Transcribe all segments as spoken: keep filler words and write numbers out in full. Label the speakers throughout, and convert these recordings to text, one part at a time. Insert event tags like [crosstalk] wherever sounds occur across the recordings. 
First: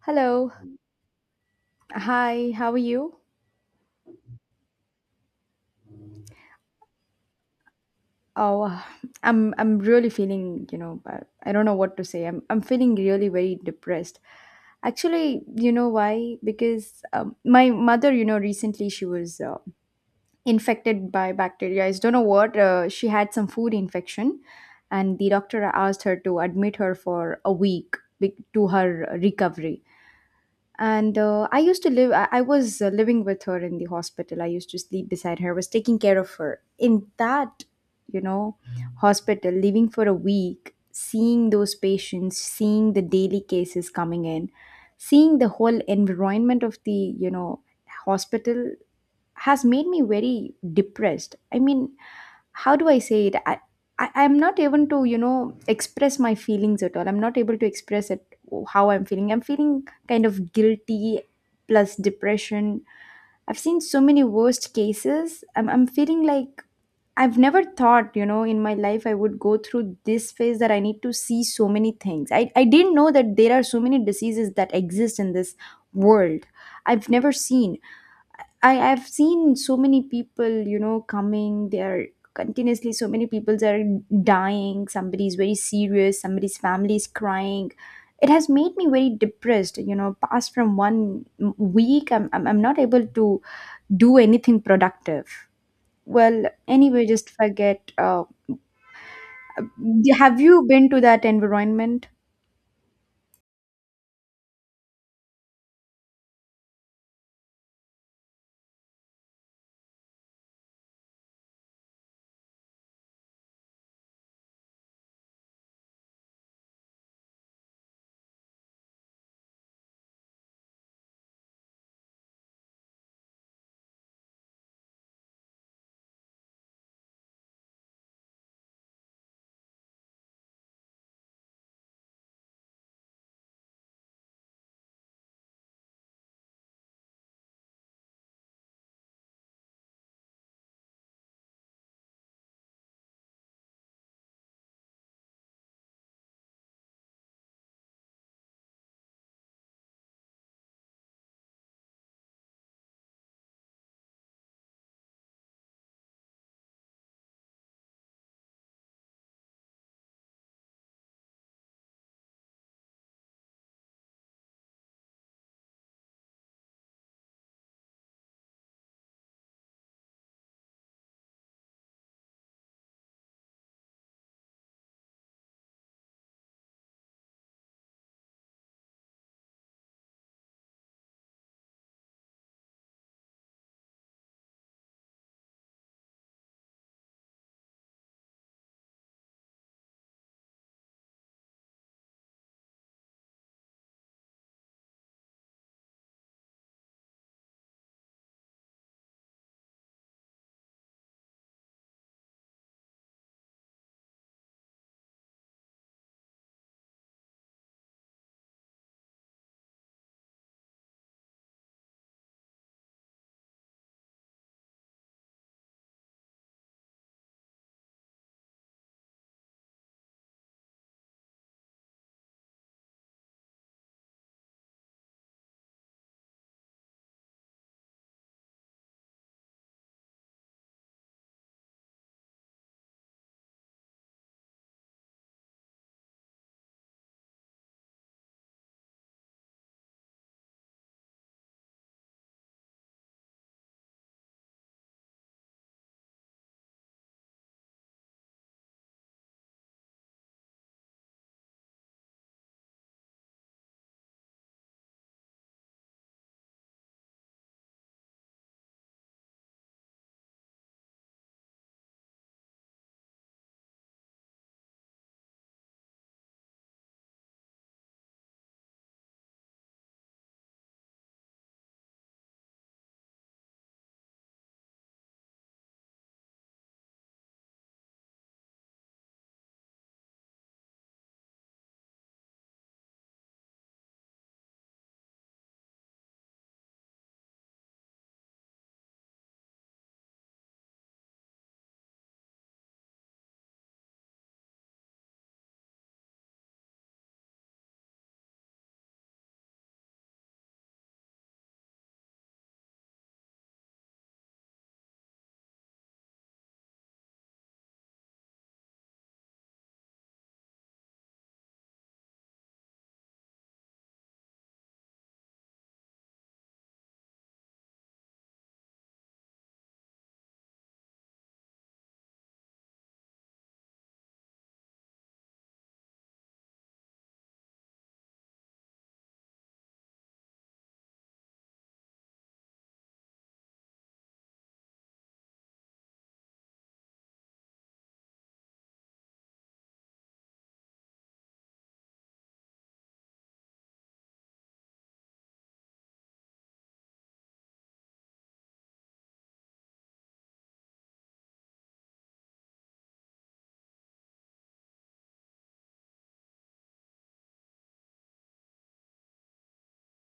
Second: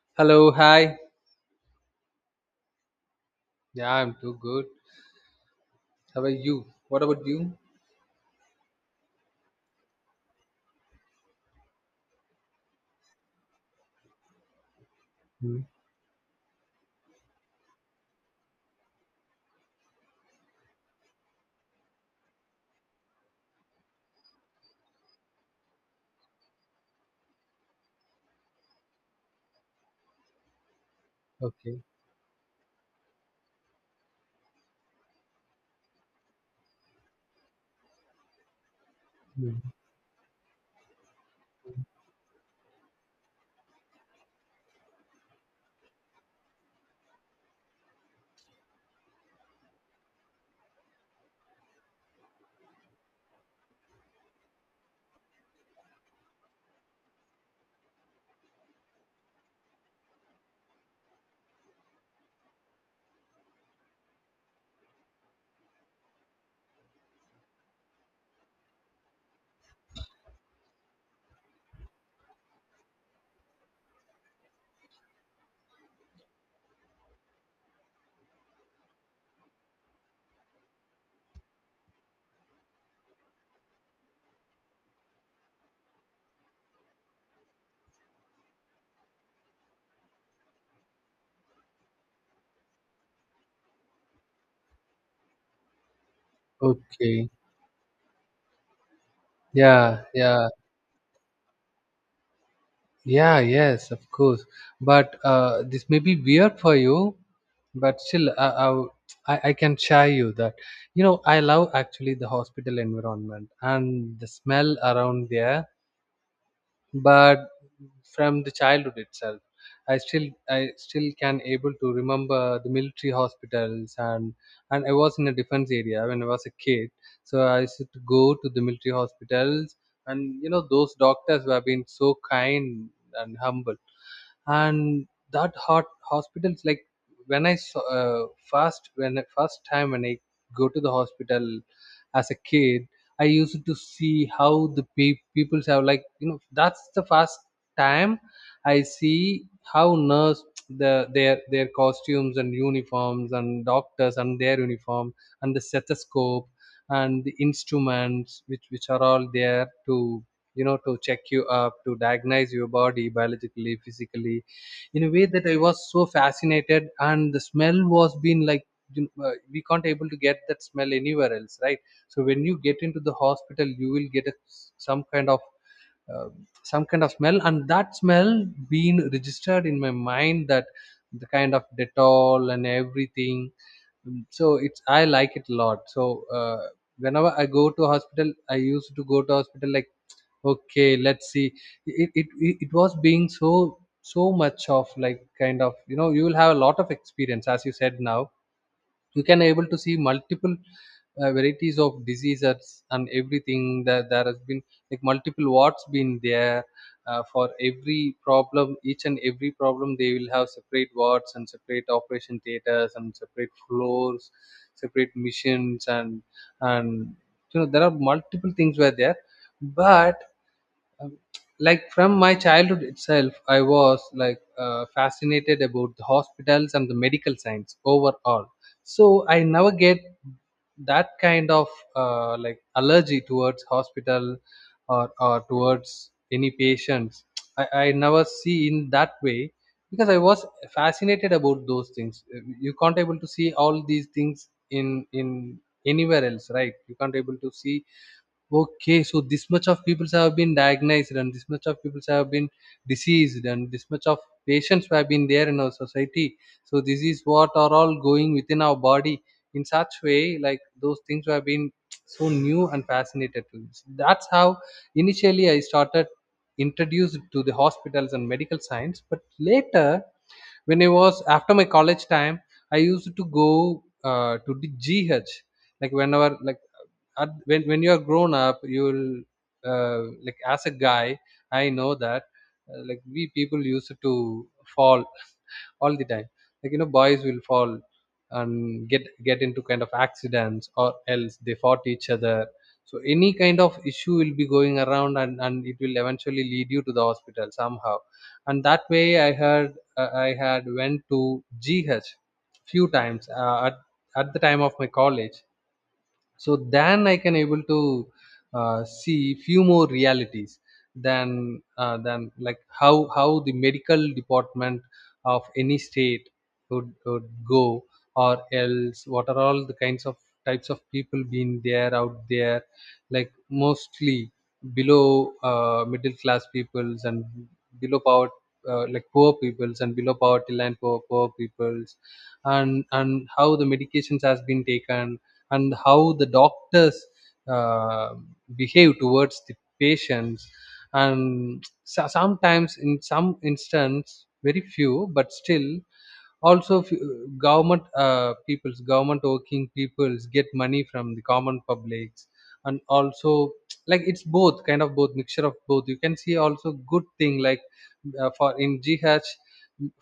Speaker 1: Hello.
Speaker 2: Hello, hi.
Speaker 1: Hi. How are you?
Speaker 2: Yeah, I'm too good. How are you? What about you?
Speaker 1: Oh, I'm I'm really feeling, you know, I I don't know what to say. I'm I'm feeling really very depressed. Actually,
Speaker 2: Mm.
Speaker 1: you know why? Because um, my mother, you know, recently she was uh, infected by bacteria. I don't know what. Uh, she had some food infection, and the doctor asked her to admit her for a week be- to her recovery and uh, I used
Speaker 2: Okay.
Speaker 1: to live I, I was uh, living with her in the hospital. I used to sleep beside her, was taking care of her in that, you know, hospital,
Speaker 2: Mm.
Speaker 1: living for a week, seeing those patients, seeing the daily cases coming in, seeing the whole environment of the, you know, hospital. Has made me very depressed. I mean, how do I say it i, I i'm not even to, you know, express my feelings at all. I'm not able to express it. Oh, how I'm feeling. I'm feeling kind of guilty plus depression. I've seen so many worst cases. I'm, I'm feeling like I've never thought, you know, in my life I would go through this phase, that I need to see so many things. I, I didn't know that there are so many diseases that exist in this world. I've never seen. I I've seen so many people, you know, coming. They're continuously, so many people are dying. Somebody's very serious. Somebody's family is crying. It has made me very depressed. You know, past from one m- week, I'm I'm, I'm not able to do anything productive. Well, anyway,
Speaker 2: Okay.
Speaker 1: just forget. Uh,
Speaker 2: Yeah,
Speaker 1: have
Speaker 2: yeah.
Speaker 1: you been to that environment?
Speaker 2: Yeah, yes, of course. But uh, this may be weird for you, but still, I, I, w- I I can share you that. You know, I love actually the hospital environment and the smell around there, but from the childhood itself, I still i still can able to remember the military hospitals, and and I was in a defense area when I was a kid. So I used to go to the military hospitals, and you know those doctors who have been so kind and humble. And that hot hospitals, like when I saw uh, first, when I- first time when I go to the hospital as a kid, I used to see how the pe- people have, like, you know, that's the first time I see how nurse, the their their costumes and uniforms, and doctors and their uniform, and the stethoscope and the instruments which which are all there to, you know, to check you up, to diagnose your body biologically, physically, in a way that I was so fascinated. And the smell was been like, you know, uh, we can't able to get that smell anywhere else, right? So when you get into the hospital, you will get a, some kind of uh, some kind of smell, and that smell being registered in my mind, that the kind of dettol and everything. Mm, so it's I like it a lot. So uh, whenever I go to hospital, I used to go to hospital like, okay, let's see. It it, it it was being so so much of like kind of, you know, you will have a lot of experience, as you said now. You can able to see multiple uh, varieties of diseases and everything that there has been, like multiple wards been there. Uh, for every problem, each and every problem, they will have separate wards and separate operation theaters and separate floors, separate missions, and and you know there are multiple things were there. But um, like from my childhood itself, I was like uh, fascinated about the hospitals and the medical science overall. So I never get that kind of uh, like allergy towards hospital, or or towards any patients. I, I never see in that way because I was fascinated about those things. Uh, You can't able to see all these things in in anywhere else, right? You can't able to see, okay, so this much of people have been diagnosed, and this much of people have been diseased, and this much of patients have been there in our society. So this is what are all going within our body in such way, like those things have been so new and fascinated to me. That's how initially I started introduced to the hospitals and medical science. But later, when I was after my college time, I used to go uh, to the G H, like whenever like at, when when you are grown up, you'll uh, like as a guy, I know that uh, like we people used to fall all the time, like you know boys will fall and get get into kind of accidents, or else they fought each other. So any kind of issue will be going around, and and it will eventually lead you to the hospital somehow. And that way I heard, uh, I had went to GH few times, uh, at, at the time of my college. So then I can able to uh, see few more realities than uh, than like how how the medical department of any state would, would go, or else what are all the kinds of types of people being there out there. Like mostly below uh, middle class peoples, and below power, uh, like poor peoples, and below poverty line poor poor peoples. and and how the medications has been taken, and how the doctors uh, behave towards the patients. And so- sometimes in some instance, very few but still, also f- government uh, peoples, government working peoples get money from the common publics. And also, like it's both kind of, both mixture of both. You can see also good thing, like uh, for in GH,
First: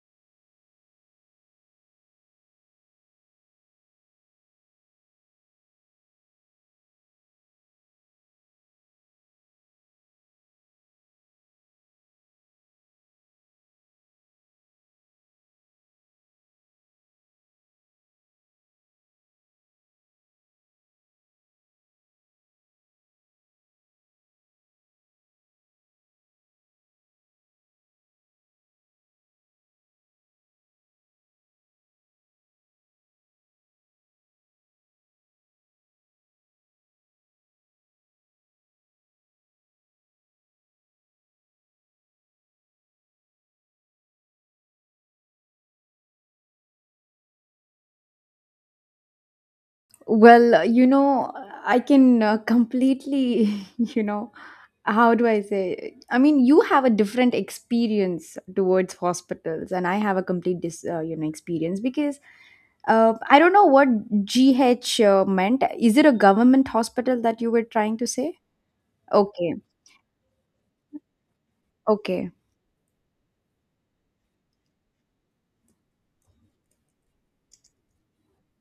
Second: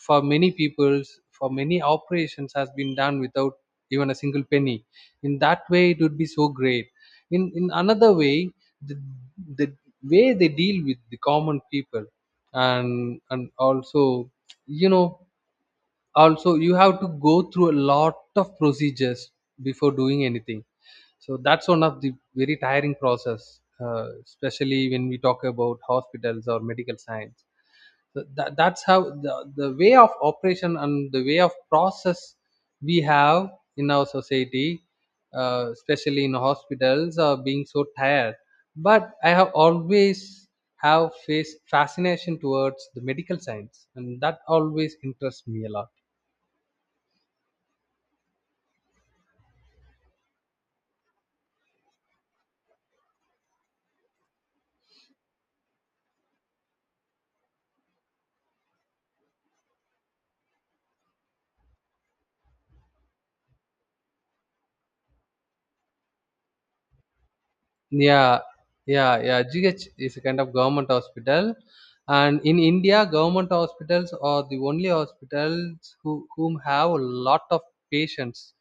Speaker 2: for many peoples, for many operations has been done without even a single penny. In that way it would be so great. in in another way, the, the way they deal with the common people, and and also, you know, also you have to go through a lot of procedures before doing anything. So that's one of the very tiring process, uh, especially when we talk about hospitals or medical science. So that, that's how the, the way of operation and the way of process we have in our society, uh, especially in hospitals, are being so tired. But I have always have faced fascination towards the medical science, and that always interests me a lot.
Speaker 1: Well, uh, you know, I can uh, completely, [laughs] you know, how do I say? I mean, you have a different experience towards hospitals, and I have a complete dis, uh, you know, experience. Because uh, I don't know what G H uh, meant. Is it a government hospital that you were trying to say?
Speaker 2: Yeah, yeah, yeah.
Speaker 1: Okay,
Speaker 2: G H is a kind of government hospital,
Speaker 1: okay.
Speaker 2: and in India, government hospitals are the only hospitals who whom have a lot of patients.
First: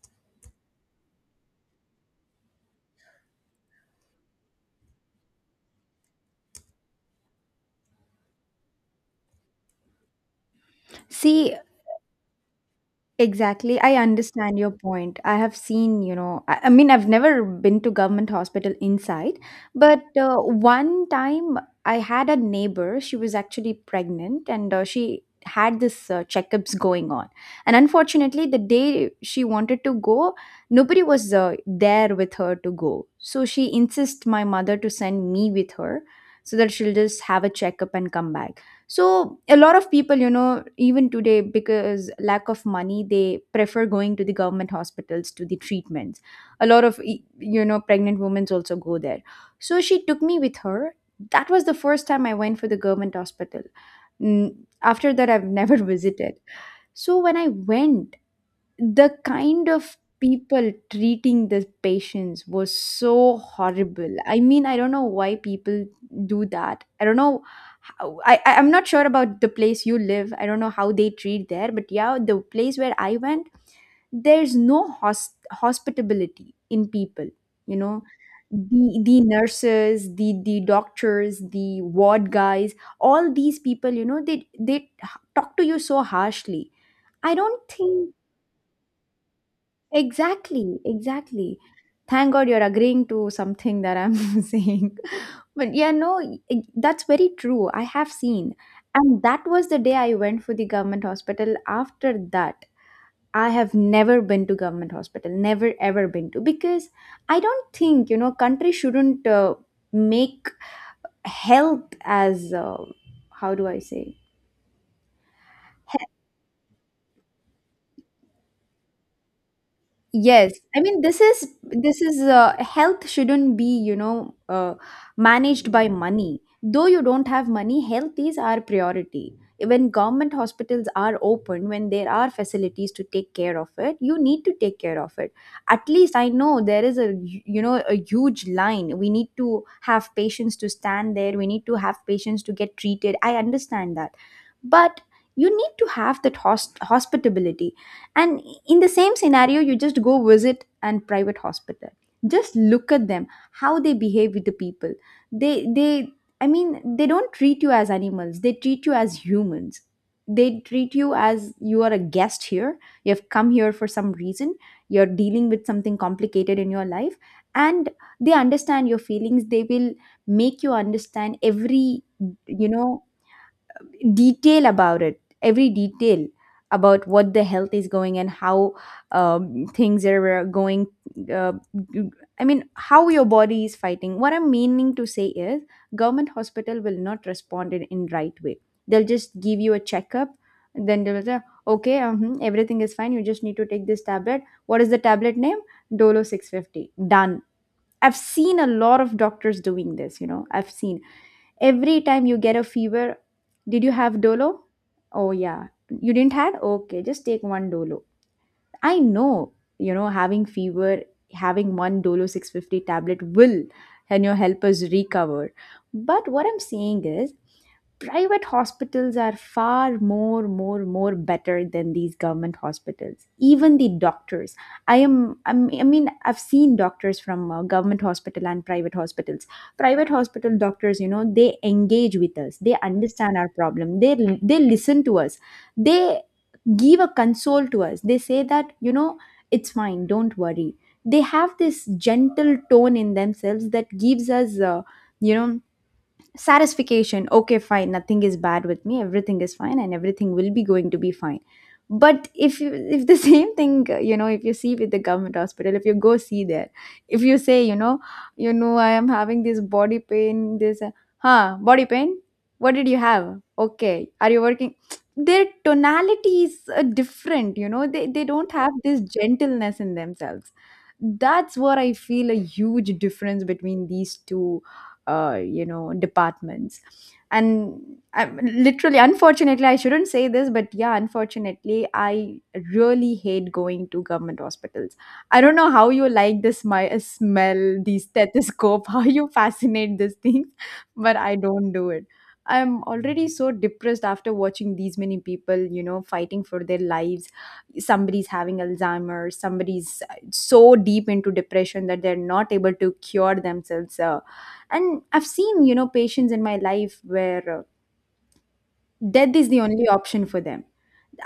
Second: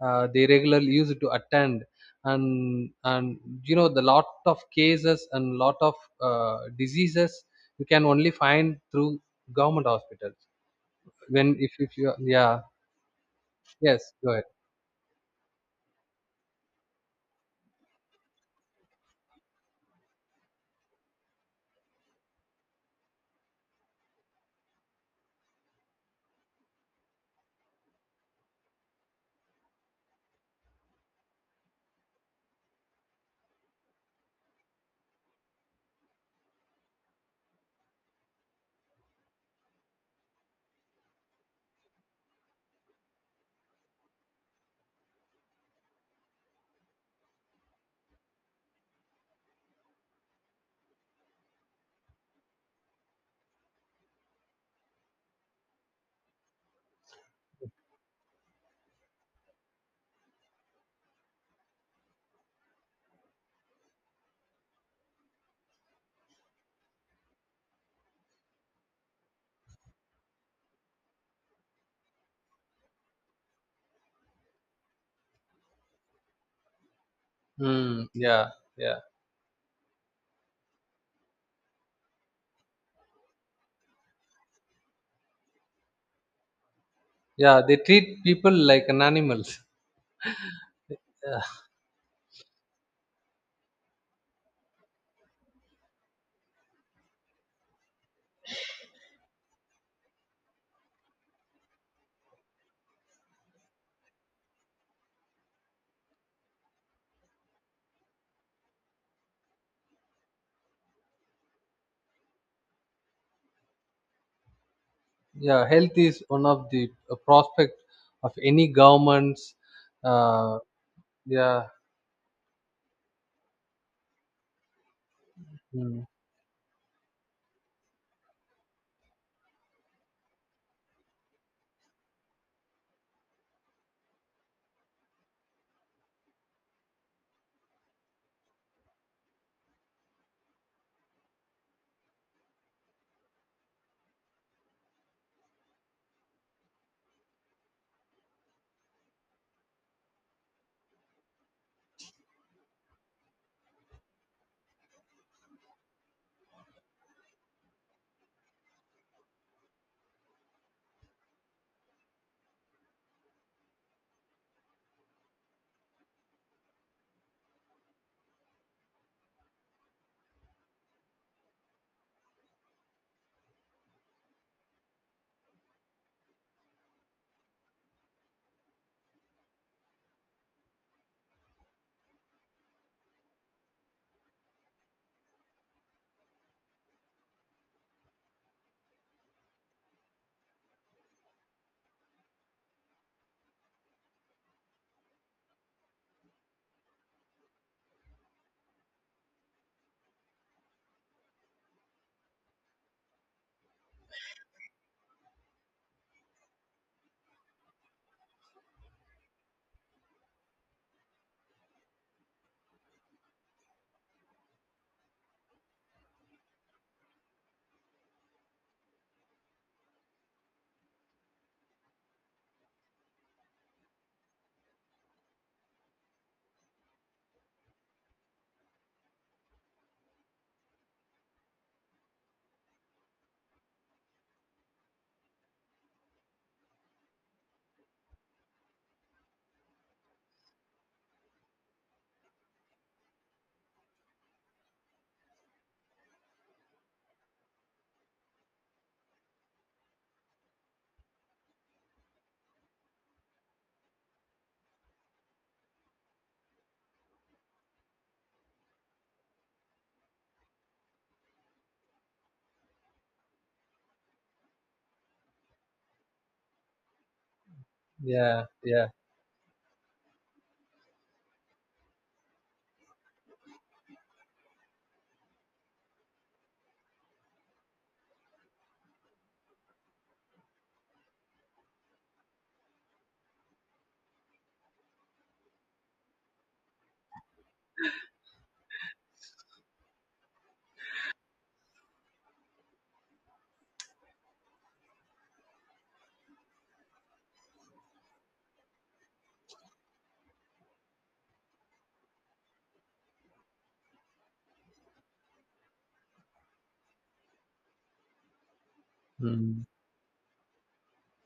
Speaker 2: Uh, they regularly used to attend, and and you know the lot of cases and lot of uh, diseases you can only find through government hospitals.
Speaker 1: See,
Speaker 2: When if if you, yeah,
Speaker 1: exactly. I
Speaker 2: yes, go ahead.
Speaker 1: understand your point. I have seen, you know, I, I mean, I've never been to government hospital inside, but uh, one time I had a neighbor. She was actually pregnant, and uh, she had this uh, checkups going on. And unfortunately, the day she wanted to go, nobody was uh, there with her to go. So she insists my mother to send me with her, so that she'll just have a checkup and come back. So a lot of people, you know, even today, because lack of money, they prefer going to the government hospitals to the treatments. A lot of e- you know, pregnant women also go there. So she took me with her. That was the first time I went for the government hospital. Mm, after that I've never [laughs] visited. So when I went, the kind of people treating the patients was so horrible. I mean, I don't know why people do that. I don't know how, I, I I'm not sure about the place you live. I don't know how they treat there, but yeah, the place where I went, there's no hos- hospitability in people. You know,
Speaker 2: Mm, yeah. yeah
Speaker 1: the the nurses, the the doctors, the ward guys, all these people, you know, they they talk to you so harshly. I
Speaker 2: yeah,
Speaker 1: don't
Speaker 2: they treat
Speaker 1: think.
Speaker 2: people like an animals.
Speaker 1: Exactly, exactly. Thank God you're agreeing to something that I'm [laughs] saying. But yeah, no, i- that's very true. I have seen. And that was the day I went for the government hospital. After that, I have never been to government hospital, never ever been to. Because I don't think, you know, country shouldn't uh, make health as uh, how do I say?
Speaker 2: Yeah, health is one of the uh, prospect of any government's.
Speaker 1: Yes,
Speaker 2: Uh,
Speaker 1: I mean, this is
Speaker 2: yeah.
Speaker 1: this is uh, health shouldn't be, you know, uh, managed by
Speaker 2: Mm,
Speaker 1: money. Though you don't have money, health is our priority. When government hospitals are open, when there are facilities to take care of it, you need to take care of it. At least I know there is a hu- you know, a huge line. We need to have patients to stand there. We need to have patients to get treated. I understand that, but you need to have that host hospitability. And in the same scenario, you just go visit and private hospital, just look at them, how they behave with the people. They they I mean, they don't treat you as animals, they treat you as humans. They treat you as you are a guest here. You have come here for some reason. You're dealing with something complicated in your life, and they understand your feelings. They will make you understand every, you know, detail about it, every detail about what the health is going and how um, things are uh, going. uh, I mean, how your body is fighting. What I'm meaning to say is, government hospital will not respond in, in right way. They'll just give you a checkup, then they'll say, okay, uh everything is fine, you just need to take this tablet. What is the tablet name? Dolo six fifty, done. I've seen a lot of doctors doing this, you know, I've seen. Every time you get a fever, did you have Dolo? Oh yeah. You didn't had? Okay, just take one Dolo. I know, you know, having fever, having one Dolo six fifty tablet will, and you know, help us recover. But what I'm saying is private hospitals are far more more more better than these government hospitals, even the doctors. I am I'm, I mean, I've seen doctors from uh, government hospital and private hospitals. Private hospital doctors, you know, they engage with us, they understand our problem, they they listen to us, they give a console to us. They say that, you know, it's fine, don't worry. They have this gentle tone in themselves that gives us, uh, you know, satisfaction. Okay, fine, nothing is bad with me, everything is fine, and everything will be going to be fine. But if you if the [laughs] same thing, uh, you know, if you see with the government hospital, if you go see there, if you say, you know, you know, I am having this body pain, this uh, huh body pain, what did you have? Okay, are you working? [tsk] Their tonalities are different, you know, they, they
Speaker 2: yeah.
Speaker 1: don't have
Speaker 2: Yeah.
Speaker 1: this gentleness in themselves. That's what I feel, a huge difference between these two uh, you know, departments. And I, literally, unfortunately, I shouldn't say this, but yeah, unfortunately, I really hate going to government hospitals. I don't know how you like the smi- uh, smell, the stethoscope, [laughs] how you fascinate these things, but I don't do it. I'm already so depressed after watching these many people, you know, fighting for their lives. Somebody's having Alzheimer's, somebody's uh, so deep into depression that they're not able to cure themselves. Uh, and I've seen, you know, patients in my life where uh, death is the
Speaker 2: Mm,
Speaker 1: only option for them.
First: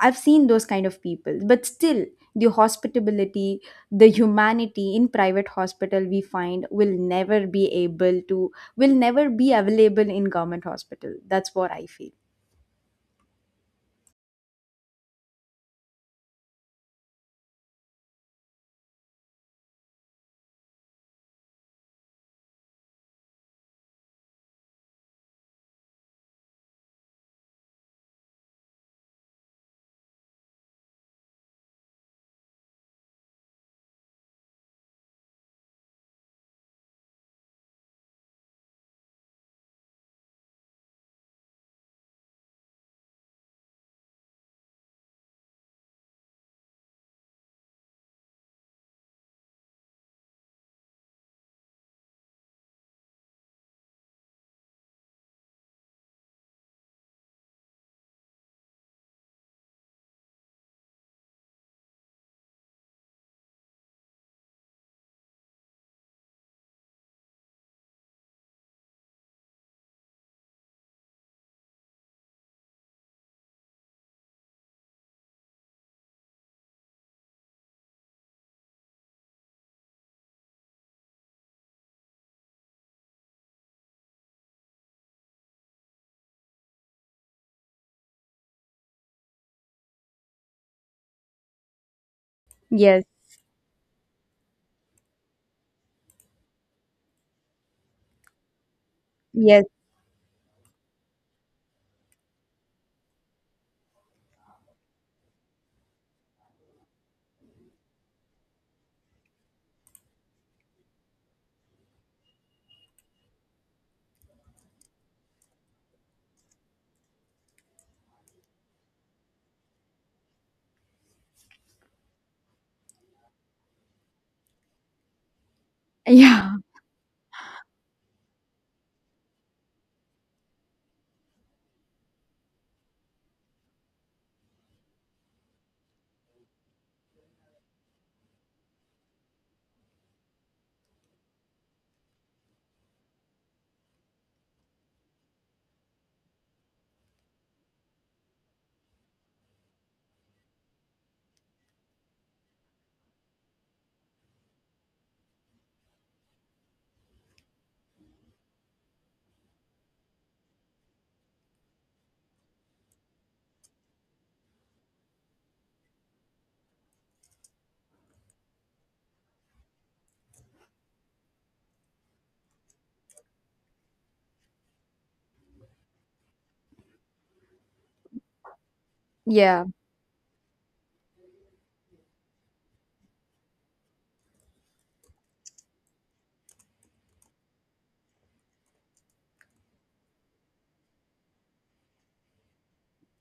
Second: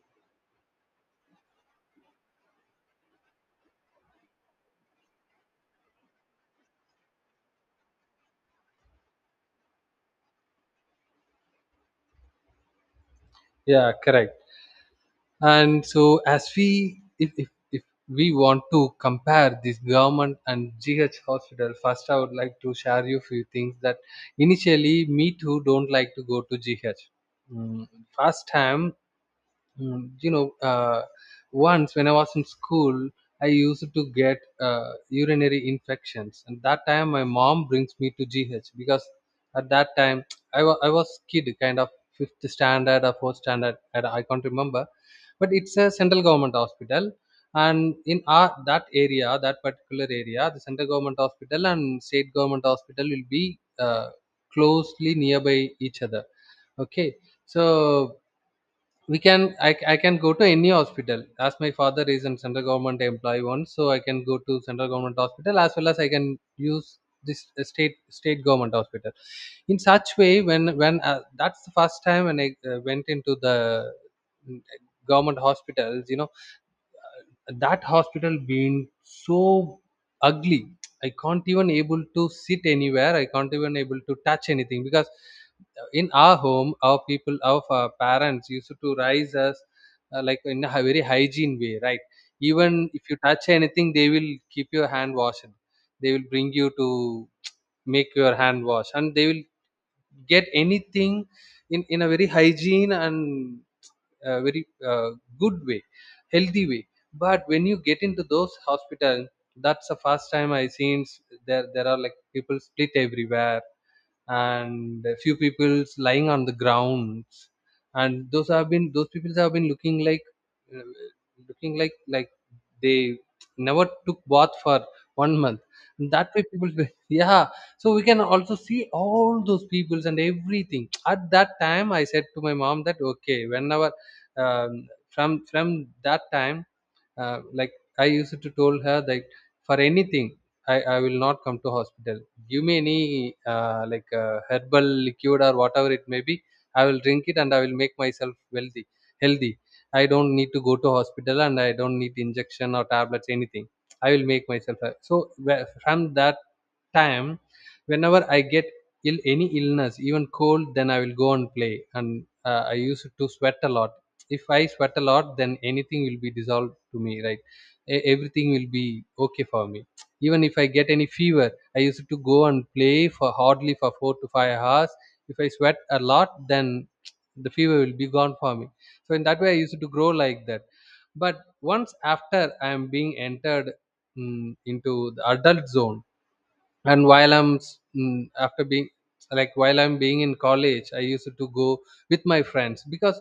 Speaker 1: I've seen those kind of people, but still the hospitality, the humanity in private hospital we find will never be able to, will never be available in government hospital. That's what I feel.
Speaker 2: yeah, correct. And so as we, if, if if we want to compare this government and GH hospital, first I would like to share you few things, that initially me too don't like to go to GH. Mm, first time. Mm, you know, uh, once when I was in school, I used to get uh, urinary infections, and that time my mom brings me to G H because at that time, [tsk] I was I was kid, kind of fifth standard or fourth standard, I I can't remember, but it's a central government hospital, and in our that area, that particular area, the central government hospital and state government hospital will be uh, closely nearby each other. Okay, so we can I, I can go to any hospital, as my father is in central government employee once. So I can go to central government hospital, as well as I can use this uh, state state government hospital. In such way, when when uh, that's the first time when I uh, went into the, mm, government hospitals, you know, that hospital been so ugly. I can't even able to sit anywhere, I can't even able to touch anything. Because uh, in our home, our people, our uh, parents used to raise us uh, like in a hy- very hygiene way, right? Even
Speaker 1: Yes.
Speaker 2: if you touch anything, they will keep your hand washed. They will bring you to make your hand wash, and they will
Speaker 1: Yes.
Speaker 2: get anything in in a very hygiene and uh, very uh, good way, healthy way. But when you get into those hospitals, that's the first time I seen, s- there there are like people split everywhere, and a few people's lying on the grounds. And those have been, those people have been looking like uh, looking like like they never took bath for one month. That way
Speaker 1: [laughs] Yeah,
Speaker 2: people. [laughs] Yeah, so we can also see all those peoples and everything. At that time I said to my mom that, okay, whenever um, from from that time uh, like I used to told her that for anything, i, I will not come to hospital. Give me any uh, like uh, herbal liquid or whatever it may be. I will drink it and I will make myself wealthy, healthy. I don't need to go to hospital, and I don't need injection or tablets anything. I will make myself healthy. So where- from that time, whenever I get ill, any illness, even cold, then I will go and play, and uh, I used to sweat a lot. If I sweat a lot, then anything will be dissolved to me, right? E- everything will be okay for me. Even if I get any fever, I used to go and play for hardly for four to five hours. If I sweat a lot, then the fever will be gone for me. So in that way I
Speaker 1: yeah.
Speaker 2: used to grow like that. But once after I am being entered mm, into the adult zone, and while i'm s- mm, after being, like, while I'm being in college, I used to go with my friends. Because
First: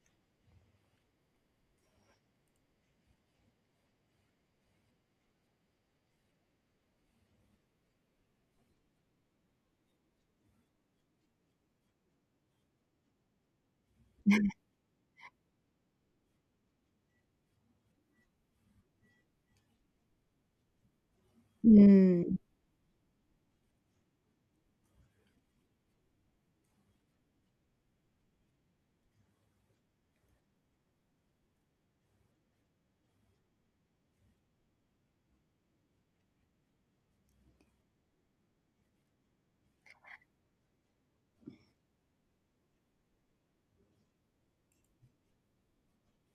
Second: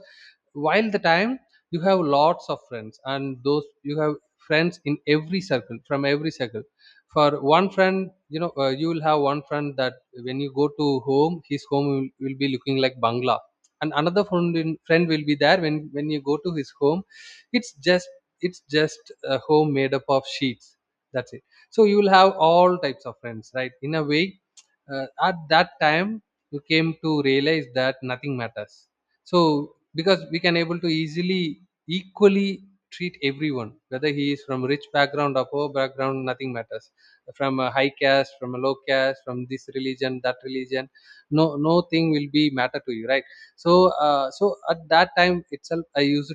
Speaker 2: while the time, you have lots of friends, and those you have friends in every circle, from every circle. For one friend, you know uh, you will have one friend that when you go to home, his home will, will be looking like bangla, and another friend, in, friend will be there. When when you go to his home, it's just it's just a home made up of sheets. That's it. So you will have
Speaker 1: Mm.
Speaker 2: all types of friends, right, in a way. Uh, at that time, you came to realize that nothing matters. So because we can able to easily equally treat everyone, whether he is from rich background or poor background, nothing matters. From a high caste, from a low caste, from this religion, that religion, no, no thing will be matter to you, right? So uh, so at that time itself I used,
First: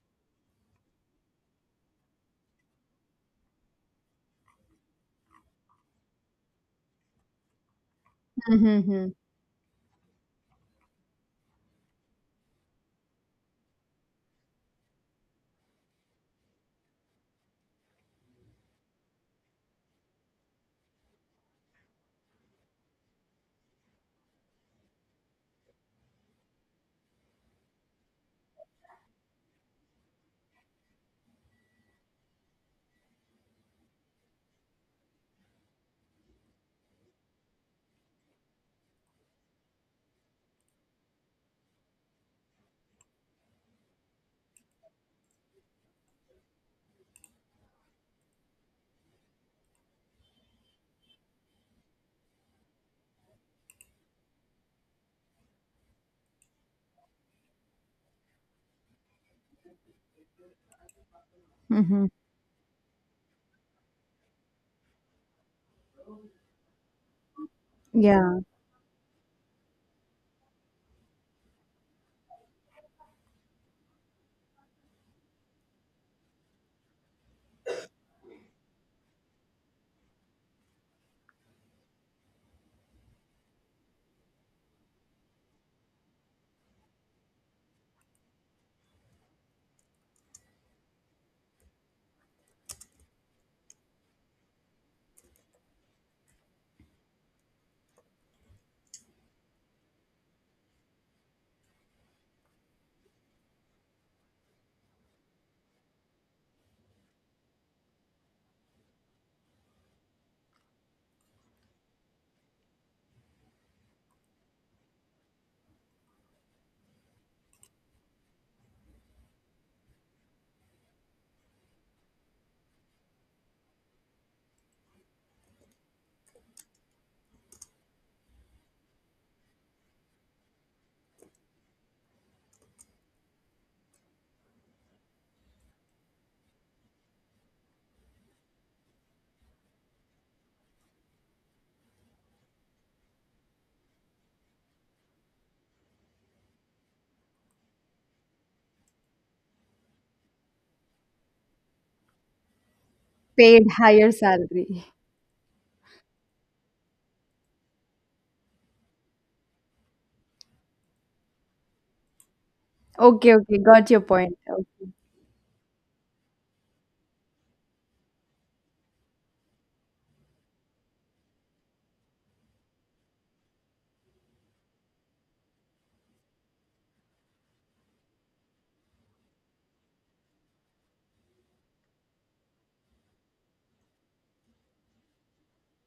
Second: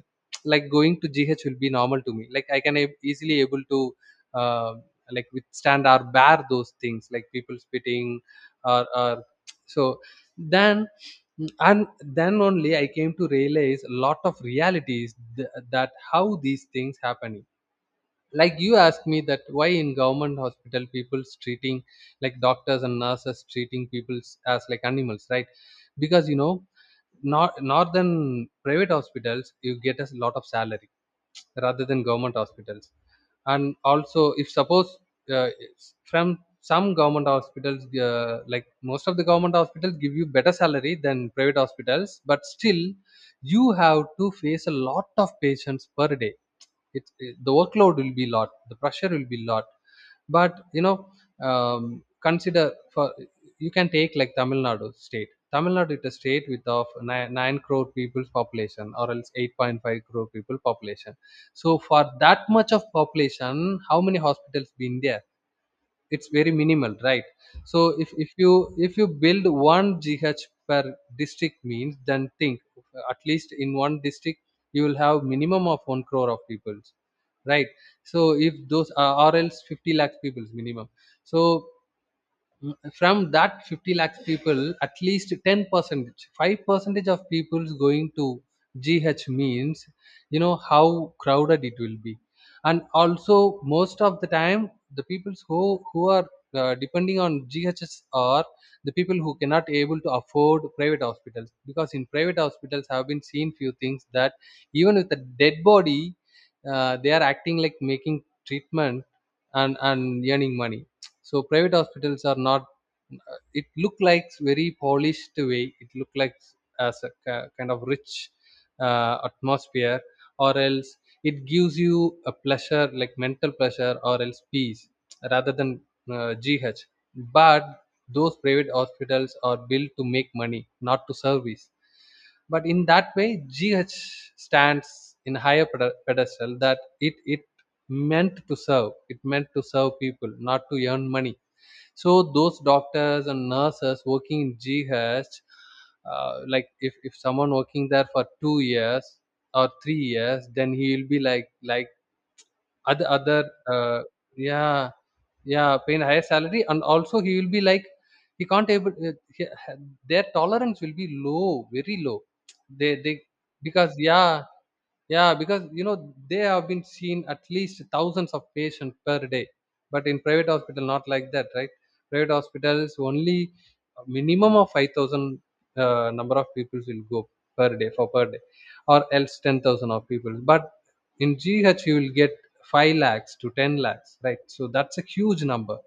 Speaker 2: like, going to GH will be normal to me. Like I can ab- easily able to uh, like withstand or bear those things, like people spitting.
Speaker 1: Mm-hmm.
Speaker 2: or,
Speaker 1: Hmm.
Speaker 2: or so then, and then only I came to realize a lot of realities, th- that how these things happening. Like you asked me that why in government hospital people's treating, like doctors and nurses treating people as like animals, right? Because, you know, not northern private hospitals, you get a lot of salary rather than government hospitals. And also if suppose, uh, from some government hospitals, uh, like most of the government hospitals give you better salary than private hospitals, but still you have to face a lot of patients per day. It, it- the workload will be lot, the pressure will be lot. But you know, um, consider, for, you can take like Tamil Nadu state. Tamil Nadu is a state with of nine nine crore people's population, or else eight point five crore people population. So for
Speaker 1: Mm-hmm.
Speaker 2: that much of population, how many hospitals been there? It's very minimal, right? So if, if
Speaker 1: Yeah,
Speaker 2: you if you build one G H per district means, then think at least in one district you will have minimum of one crore of people, right? So if those uh, or else fifty lakh people minimum. So from that fifty lakhs people, at least ten percent, five percentage of people is going to GH means, you know how crowded it will be. And also most of the time, the people who who are uh, depending on G H S are the people who cannot able to afford private hospitals. Because in private hospitals, have been seen few things that even with a dead body, uh, they are acting like making treatment and and earning money. So private hospitals are not uh, it look like very polished way, it look like as a ki- kind of rich uh, atmosphere, or else it gives you a pleasure like mental pleasure or else peace rather than uh, GH. But those private hospitals are built to make money, not to service. But in that way, GH stands in higher ped- pedestal, that it it meant to serve, it meant to serve people, not to earn money. So those doctors and nurses working in GH, uh, like if, if someone working there for two years or three years, then he will be like like other other
Speaker 1: paid
Speaker 2: uh,
Speaker 1: higher salary.
Speaker 2: yeah, yeah, paying higher salary. And also he will be like, he can't able uh, he, their tolerance will be low, very low. They they
Speaker 1: Okay, okay, got
Speaker 2: because
Speaker 1: your point.
Speaker 2: yeah,
Speaker 1: Okay.
Speaker 2: yeah, because you know, they have been seen at least thousands of patients per day, but in private hospital not like that, right? Private hospitals only a minimum of five thousand uh, number of people will go per day, for per day, or else ten thousand of people. But in G H you will get five lakhs to ten lakhs, right? So that's a huge number.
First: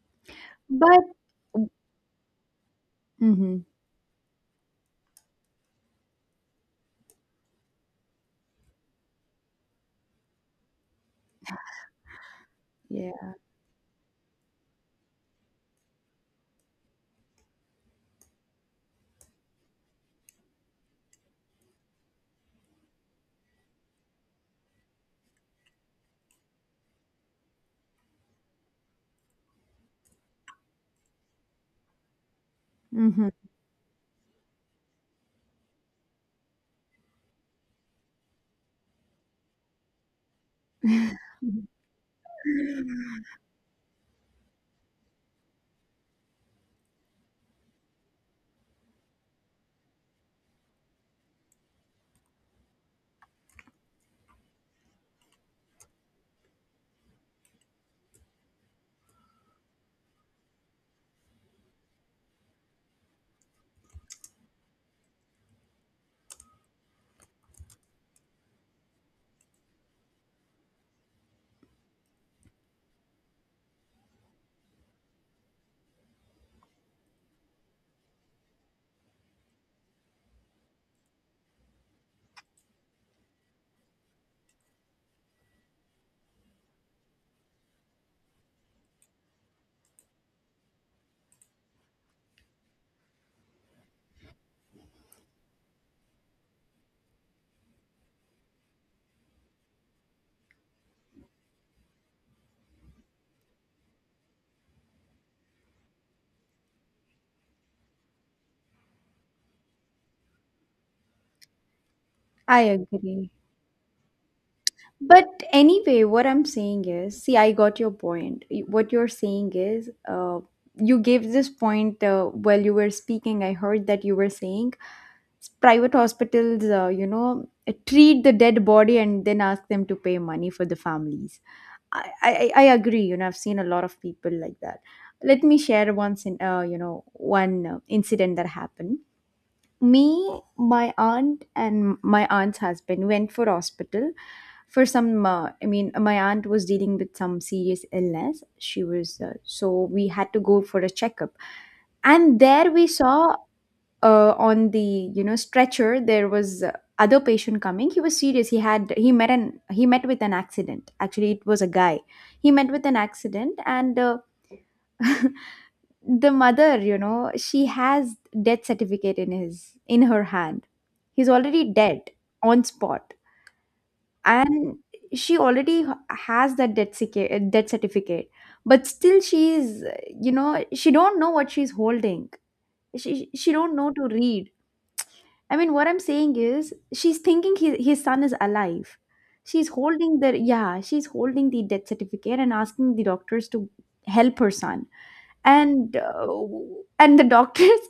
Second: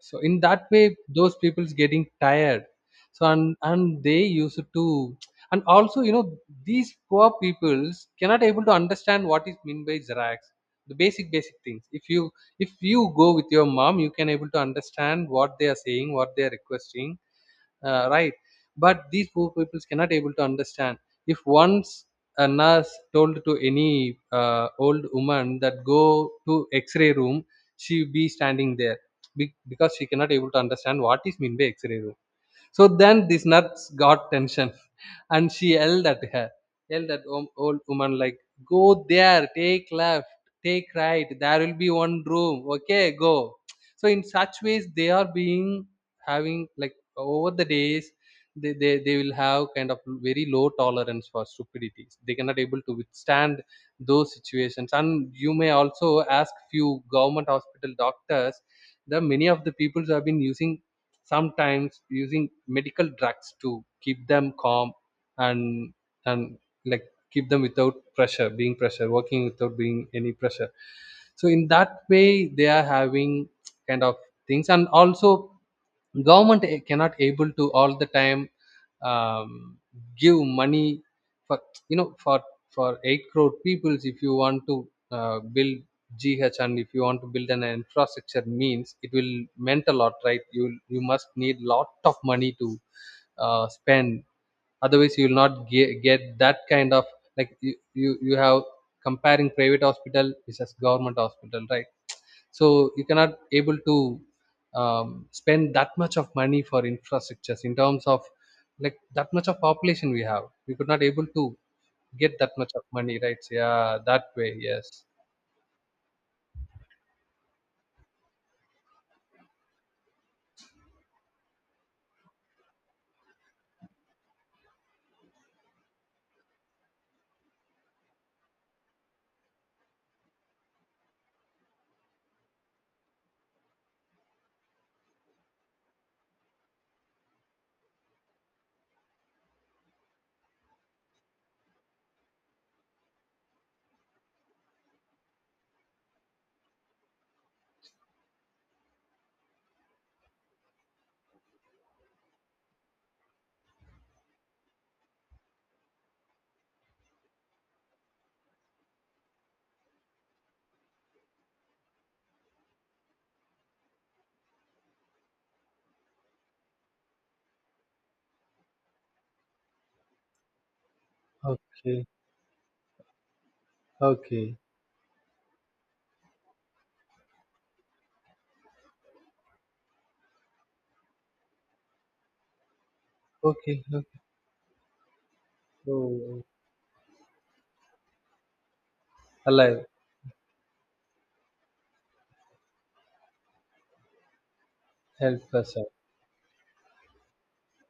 Speaker 2: So in that way,
Speaker 1: But
Speaker 2: those people's getting tired. So and
Speaker 1: hmm.
Speaker 2: and they used to, and also you know, these poor peoples cannot able to understand what is mean by xerox, the basic basic things. If you, if you go
Speaker 1: Yeah.
Speaker 2: with your mom, you can able to understand what they are saying, what they are requesting, uh, right? But these poor peoples cannot able to understand. If once a nurse told to any uh, old woman that go to x-ray room, she be standing there. Be- because she cannot able to understand what is mean by x-ray room. So then
Speaker 1: Hmm.
Speaker 2: this nurse got tension [laughs] and she yelled at her, yelled at om- old woman like, go there, take left, take right, there will be one room, okay, go. So in such ways they are being having, like over the days they, they, they will have kind of very low tolerance for stupidities. They cannot able to withstand those situations. And you may also ask few government hospital doctors, the many of the peoples have been using, sometimes using medical drugs to keep them calm and and like keep them without pressure, being pressure working without being any pressure. So in that way they are having kind of things. And also government eh, cannot able to all the time um, give money for, you know, for for eight crore peoples. If you want to uh, build G H and if you want to build an infrastructure means, it will meant a lot, right? You you must need lot of money to uh, spend. Otherwise, you will not get, get that kind of, like you, you you have comparing private hospital versus government hospital, right? So you cannot able to um, spend that much of money for infrastructures in terms of, like, that much of population we have. We could not able to get that
Speaker 1: I
Speaker 2: much of money,
Speaker 1: agree.
Speaker 2: right? So, yeah, that way, yes.
Speaker 1: But anyway, what I'm saying is, see, I got your point. Y- What you're saying is, uh, you gave this point uh, while you were speaking. I heard that you were saying, s- private hospitals, uh, you know, uh, treat the dead body and then ask them to pay money for the families. I, I, I agree. You know, I've seen a lot of people like that. Let me share once in, uh, you know, one uh, incident that happened. Me, my aunt, and my aunt's husband went for hospital for some uh, I mean, my aunt was dealing with some serious illness. She was uh, so we had to go for a checkup. And there we saw, uh, on the, you know, stretcher, there was uh, other patient coming. He was serious. He had he met an he met with an accident. Actually, it was a guy. He met with an accident, and uh, [laughs] the mother, you know, she has death certificate in his in her hand. He's already
Speaker 2: Okay.
Speaker 1: dead on spot.
Speaker 2: Okay,
Speaker 1: And she already h- has that death, certi- death certificate, but still she's uh, you know, she don't know what she's holding. She she don't
Speaker 2: okay,
Speaker 1: know to
Speaker 2: okay.
Speaker 1: read. I mean, what I'm saying
Speaker 2: Oh,
Speaker 1: is, she's thinking his, his son is alive. She's
Speaker 2: alive,
Speaker 1: holding the, yeah, she's holding the death certificate and asking the doctors to help her son.
Speaker 2: help us out.
Speaker 1: And uh, and the [laughs] doctors.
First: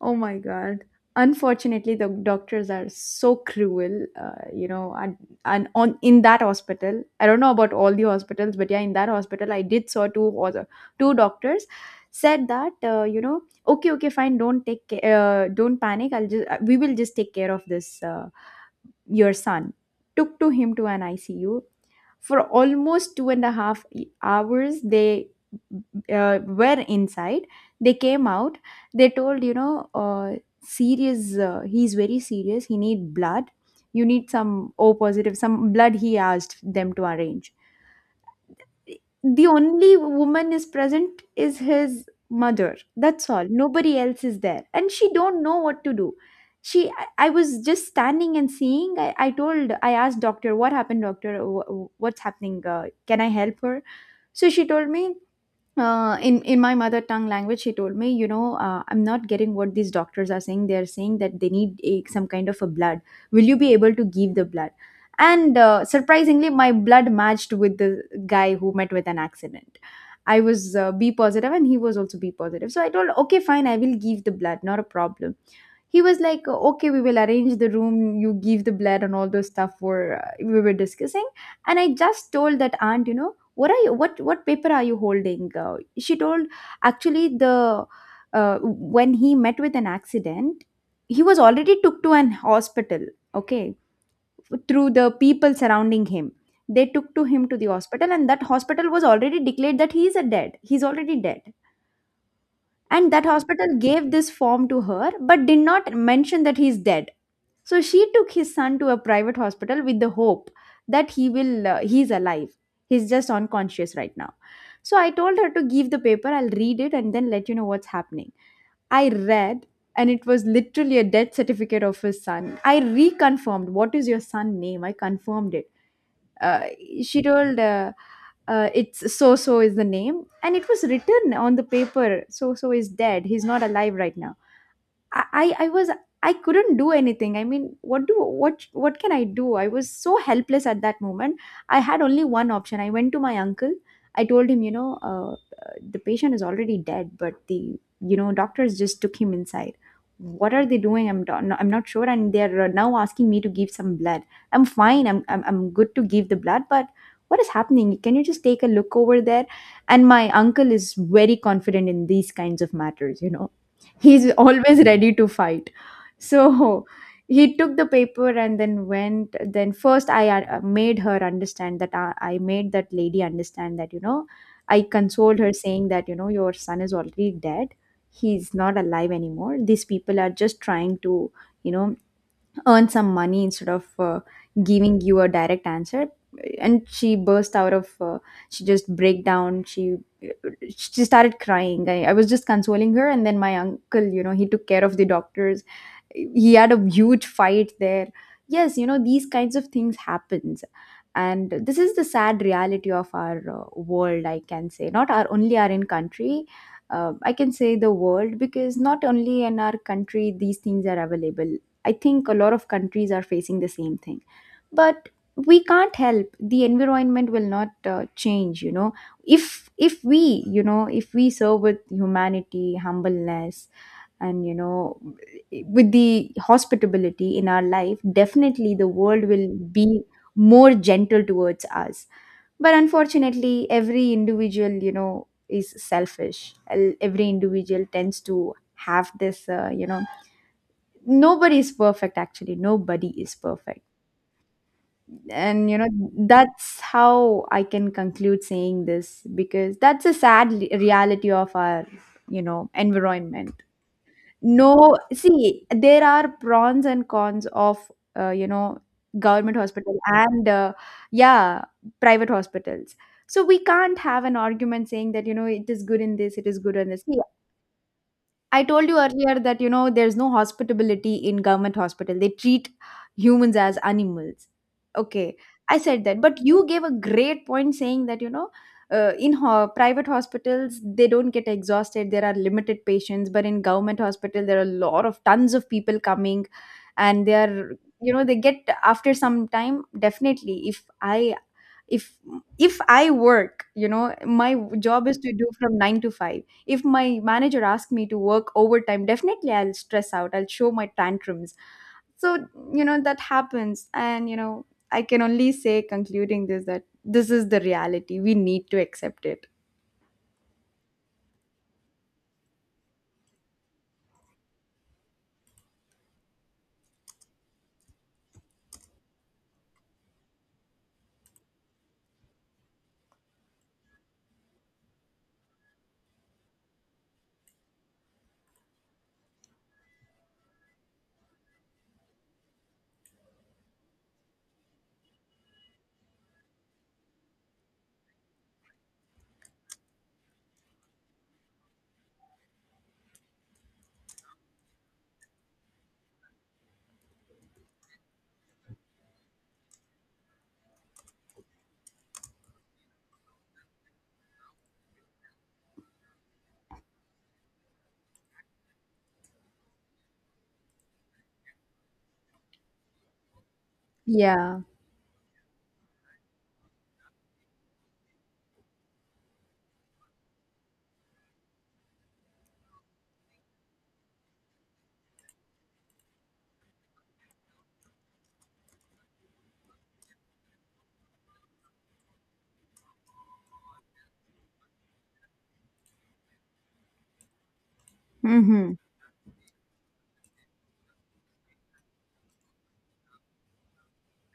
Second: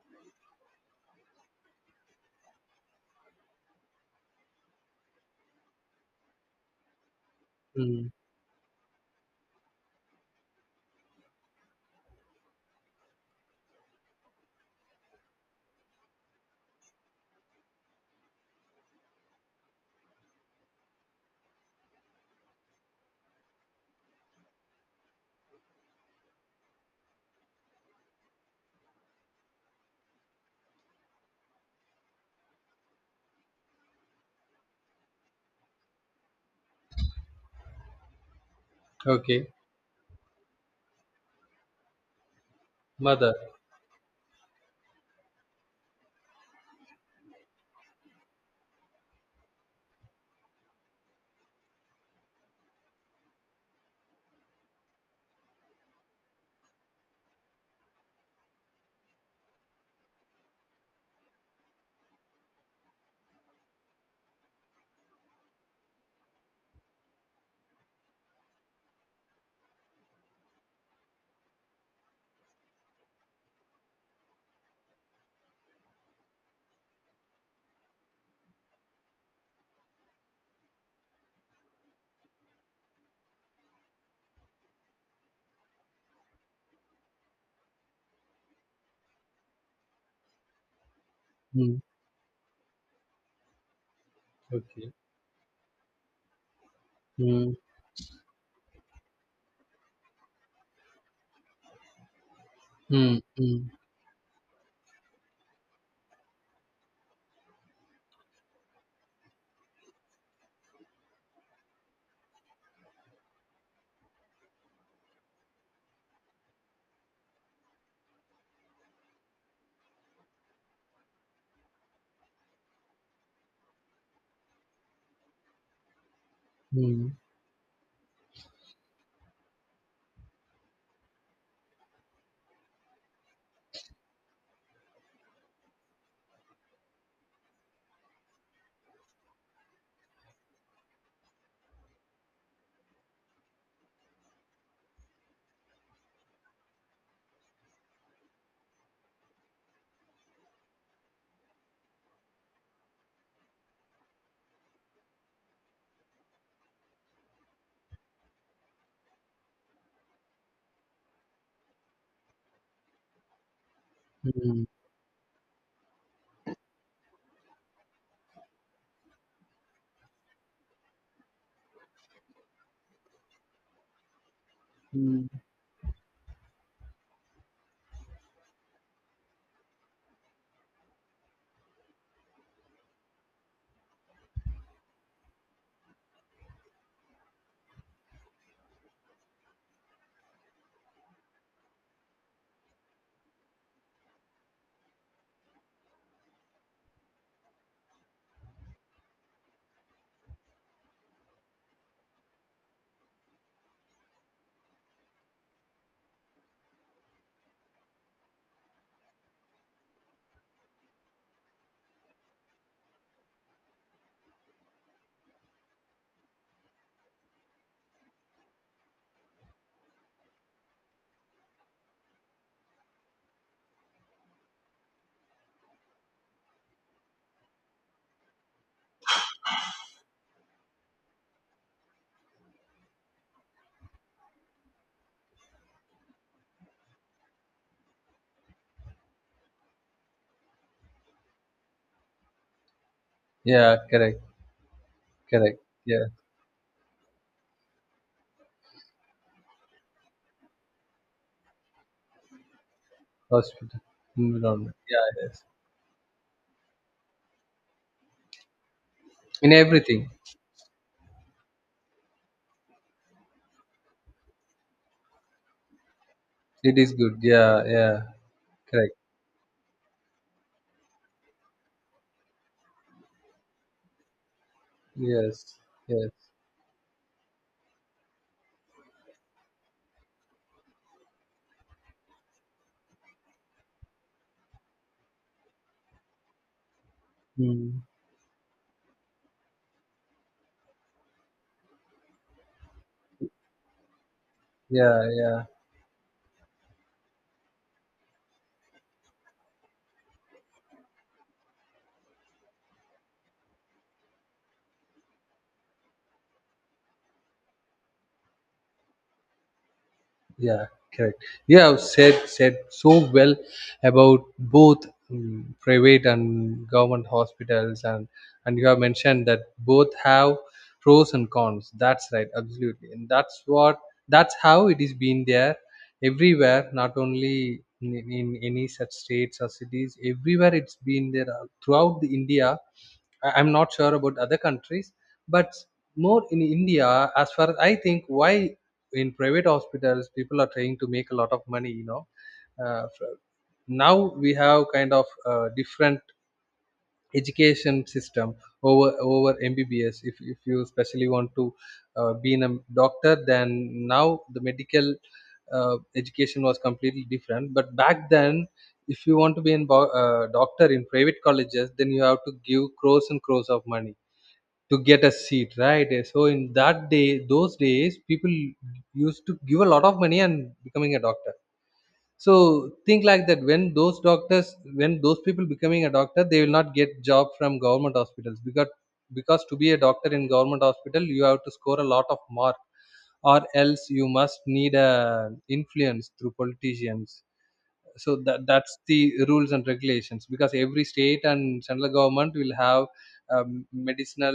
Speaker 1: Oh my God. Unfortunately, the doctors are so cruel, uh, you know, and, and on in that hospital, I don't know about all the
Speaker 2: Mm.
Speaker 1: hospitals, but yeah, in that hospital, I did saw two other two doctors said that uh, you know, okay, okay, fine, don't take ca- uh, don't panic. I'll just we will just take care of this uh, your son took to him to an I C U. For almost two and a half hours, they uh, were inside. They came out. They told, you know, uh, serious. Uh, he's very serious. He need blood. You need some O positive, some blood. He asked them to arrange the
Speaker 2: Okay,
Speaker 1: only woman is present is his mother, that's
Speaker 2: mother.
Speaker 1: all, nobody else is there, and she don't know what to do. She I I was just standing and seeing. i, I told. I asked doctor, what happened, doctor? Wh- wh- what's happening? Uh, can I help her? So she told me, uh, in in my mother tongue language. She told me, you know, uh, I'm not getting what these doctors are saying. They are saying that they need a, some kind of a blood. Will you be able to give the blood? And uh, surprisingly, my blood matched with the guy who met with an accident. I was uh, B positive and he was also B positive. So I told, okay, fine, I will give the blood, not a problem. He was like, okay, we will arrange the room, you give the blood, and all those stuff were, uh, we were discussing. And I just told that aunt, you know, what are you what what paper are you holding? Uh, she told, actually, the uh, when he met with an accident, he was already
Speaker 2: Mm.
Speaker 1: took to an hospital, okay, through
Speaker 2: Okay.
Speaker 1: the people surrounding him. They took to him
Speaker 2: Mm.
Speaker 1: to the hospital, and that hospital was already declared that he is a dead, he's already dead. And
Speaker 2: Mm.
Speaker 1: that
Speaker 2: Mm.
Speaker 1: hospital gave this form to her but did not mention that he's dead. So she took his son to a private hospital with the hope that he will uh, he's alive. He's just unconscious right now. So I told her to give the paper, I'll read it and then let you know what's happening. I read, and it was literally a death certificate of his son. I reconfirmed, what is your son name? I confirmed it. Uh,
Speaker 2: Mm.
Speaker 1: she told, uh, uh, it's so so is the name, and it was written on the paper, so so is dead, he's not alive right now. I, I I was, I couldn't do anything. I mean, what do what what can I do? I was so helpless at that moment. I had only one option. I went to my uncle. I told him, you know, uh, uh, the patient is already dead, but the, you know, doctors just took him inside. What are they doing? I'm do- no- I'm not sure, and they're uh, now asking me to give some blood. I'm fine. I'm, I'm I'm good to give the blood, but what is happening? Can you just take a look over there? And my uncle is very confident in these kinds of matters, you know. He's
Speaker 2: Mm.
Speaker 1: always ready to fight. So he took the paper and then went. Then first I uh, made her understand that, I, I made that lady understand that, you know, I
Speaker 2: Mm.
Speaker 1: consoled her saying that, you know, your son is already dead, he's not alive anymore. These people are just trying to, you know, earn some money instead of uh, giving you a direct answer. And she burst out of, uh, she just break down, she uh, she started crying. I, I was just consoling her, and then my uncle, you know, he took care of the doctors. He had a huge fight there. Yes, you know, these kinds of things happens, and this is the sad reality of our uh, world. I can say, not our only, our in country, uh, I can say the world, because not only in our country these things are available. I think a lot of countries are facing the same thing. But we can't help, the environment will not uh, change, you know. If if we, you know, if we serve with humanity, humbleness, and, you know, with the hospitality in our life, definitely the world will be more gentle towards us. But unfortunately, every individual, you know, is selfish. El- every individual tends to have this, uh, you know nobody is perfect, actually, nobody is
Speaker 2: Yeah,
Speaker 1: perfect.
Speaker 2: correct, correct.
Speaker 1: And, you know,
Speaker 2: Yeah,
Speaker 1: that's how I can conclude saying this, because that's a sad le- reality of our, you know, environment.
Speaker 2: hospital environment.
Speaker 1: No,
Speaker 2: Yeah, yes.
Speaker 1: see, there are pros and cons of, uh, you know
Speaker 2: In
Speaker 1: government hospital
Speaker 2: everything,
Speaker 1: and, uh, yeah, private hospitals. So we can't have an argument saying that, you know, it is good in this, it is good
Speaker 2: it
Speaker 1: in
Speaker 2: is
Speaker 1: this.
Speaker 2: good.
Speaker 1: See,
Speaker 2: Yeah, yeah,
Speaker 1: I told
Speaker 2: correct.
Speaker 1: you earlier that, you know, there's no hospitality in government hospital. They treat humans as animals. Okay,
Speaker 2: Yes,
Speaker 1: I said
Speaker 2: yes.
Speaker 1: that, but you gave a great point saying that, you know, uh, in ho- private hospitals they don't get exhausted. There are limited patients, but in government hospital there are a lot of tons of people coming, and they are,
Speaker 2: Mm.
Speaker 1: you know, they get after some time, definitely. If I, if if I work, you know, my
Speaker 2: Yeah,
Speaker 1: job is to
Speaker 2: yeah.
Speaker 1: do from nine to five. If my manager asks me to work overtime, definitely I'll stress out, I'll show my tantrums. So, you know, that happens, and, you know, I can only say, concluding this, that this is the reality, we need to accept it.
Speaker 2: Yeah, correct. Yeah, you have said said so well about both mm, private and government hospitals, and and you have mentioned that both have pros and cons. That's right, absolutely, and that's what, that's how it is been there everywhere, not only in, in any such states or cities. Everywhere it's been there uh, throughout the India. I- I'm not sure about other countries, but more in India, as far as I think, why in private hospitals people are trying to make a lot of money, you know. Uh, fr- Now we have kind of uh, different education system over over M B B S. If, if you especially want to uh, be in a doctor, then now the medical uh, education was completely different. But back then, if you want to be a uh, doctor in private colleges, then you have to give crores and crores of money
Speaker 1: Yeah,
Speaker 2: to get a seat, right? Uh, so in that day, those days people used to give a lot of money and becoming a doctor. So think like that, when those doctors, when those people becoming a doctor, they will not get job from government hospitals. Because because to be a doctor in government hospital, you have to score a lot of mark, or else you must need a influence through politicians. So that
Speaker 1: mm-hmm.
Speaker 2: that's the rules and regulations, because every state and central government will have um, medicinal,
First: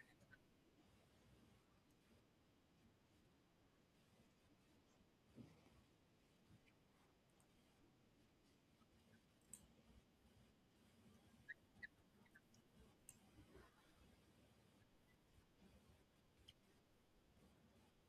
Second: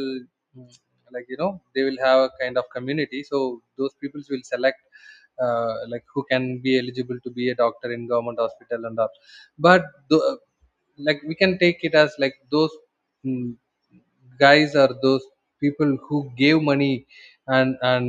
Speaker 2: mm, like, you know, they will have a kind of community, so those people will select uh, like who can be eligible to be a doctor in government hospital and all. But th- like we can take it as like those, mm, guys, or those people who gave money and and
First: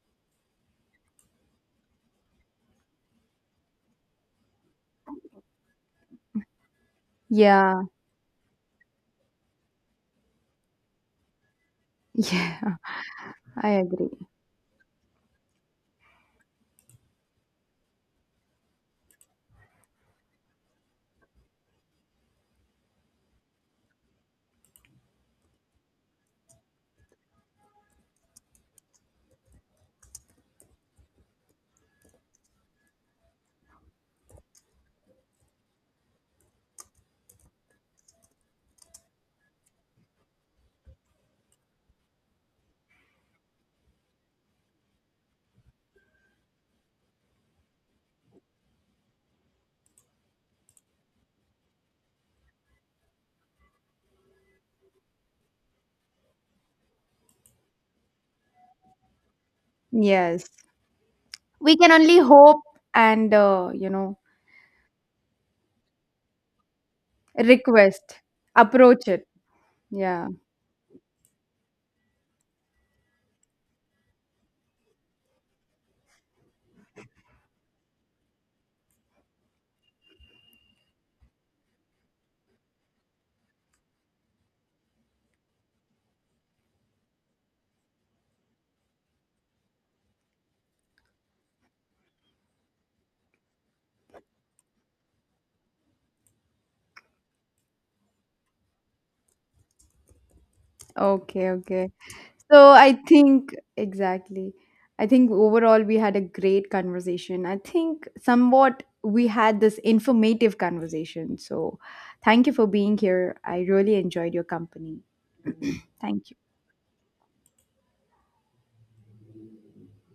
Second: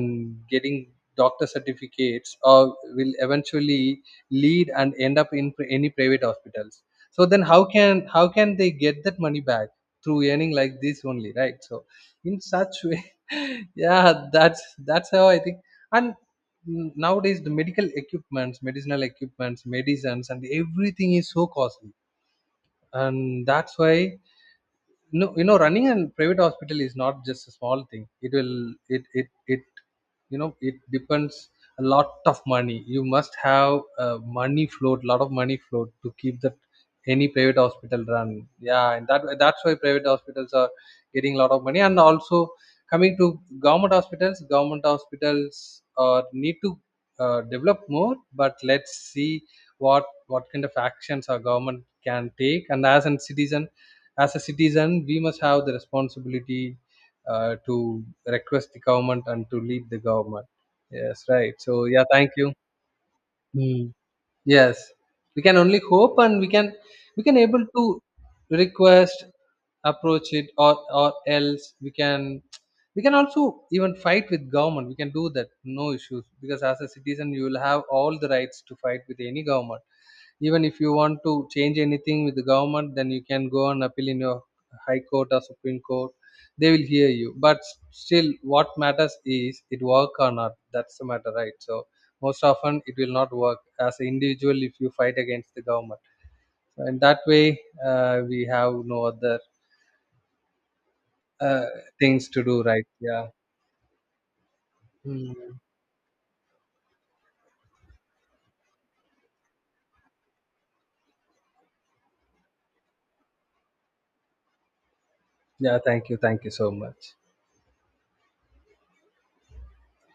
Speaker 2: getting doctor certificates or will eventually lead and end up in pri- any private hospitals. So then how
Speaker 1: Yeah,
Speaker 2: can, how can they get that money back through earning like this only, right? So
Speaker 1: [laughs]
Speaker 2: in
Speaker 1: yeah,
Speaker 2: such way,
Speaker 1: I
Speaker 2: [laughs] yeah,
Speaker 1: agree.
Speaker 2: that's that's how I think. And nowadays the medical equipments, medicinal equipments, medicines and everything is so costly. And that's why, no, you know, running a private hospital is not just a small thing. It will, it it it, you know, it depends a lot of money. You must have a money float, lot of money float, to keep that any private hospital run. Yeah, and that that's why private hospitals are getting a lot of money. And also coming to government hospitals, government hospitals uh, need to uh, develop more. But let's see what what kind of actions our government can take. And as a citizen, as a citizen, we must have the responsibility uh, to request the government and to lead the government,
Speaker 1: Yes,
Speaker 2: yes, right?
Speaker 1: we
Speaker 2: So
Speaker 1: can
Speaker 2: yeah,
Speaker 1: only
Speaker 2: thank you.
Speaker 1: hope and, uh,
Speaker 2: Hmm.
Speaker 1: you know,
Speaker 2: Yes, we can only hope, and we can, we can able to
Speaker 1: request, approach
Speaker 2: request,
Speaker 1: it, yeah.
Speaker 2: approach it, or or else we can, we can also even fight with government. We can do that, no issues. Because as a citizen, you will have all the rights to fight with any government. Even if you want to change anything with the government, then you can go and appeal in your high court or supreme court. They will hear you, but still what matters is, it work or not, that's the matter, right? So most often it will not work as an individual if you fight against the government. So in that way, uh, we have no other
Speaker 1: Okay,
Speaker 2: uh,
Speaker 1: okay.
Speaker 2: things to
Speaker 1: So
Speaker 2: do, right?
Speaker 1: I
Speaker 2: Yeah.
Speaker 1: think, exactly. I think
Speaker 2: Mm.
Speaker 1: overall we had a great conversation. I think somewhat we had this informative conversation. So thank you for being here. I really enjoyed your company.
Speaker 2: Yeah, thank you,
Speaker 1: Thank you.
Speaker 2: thank you so much.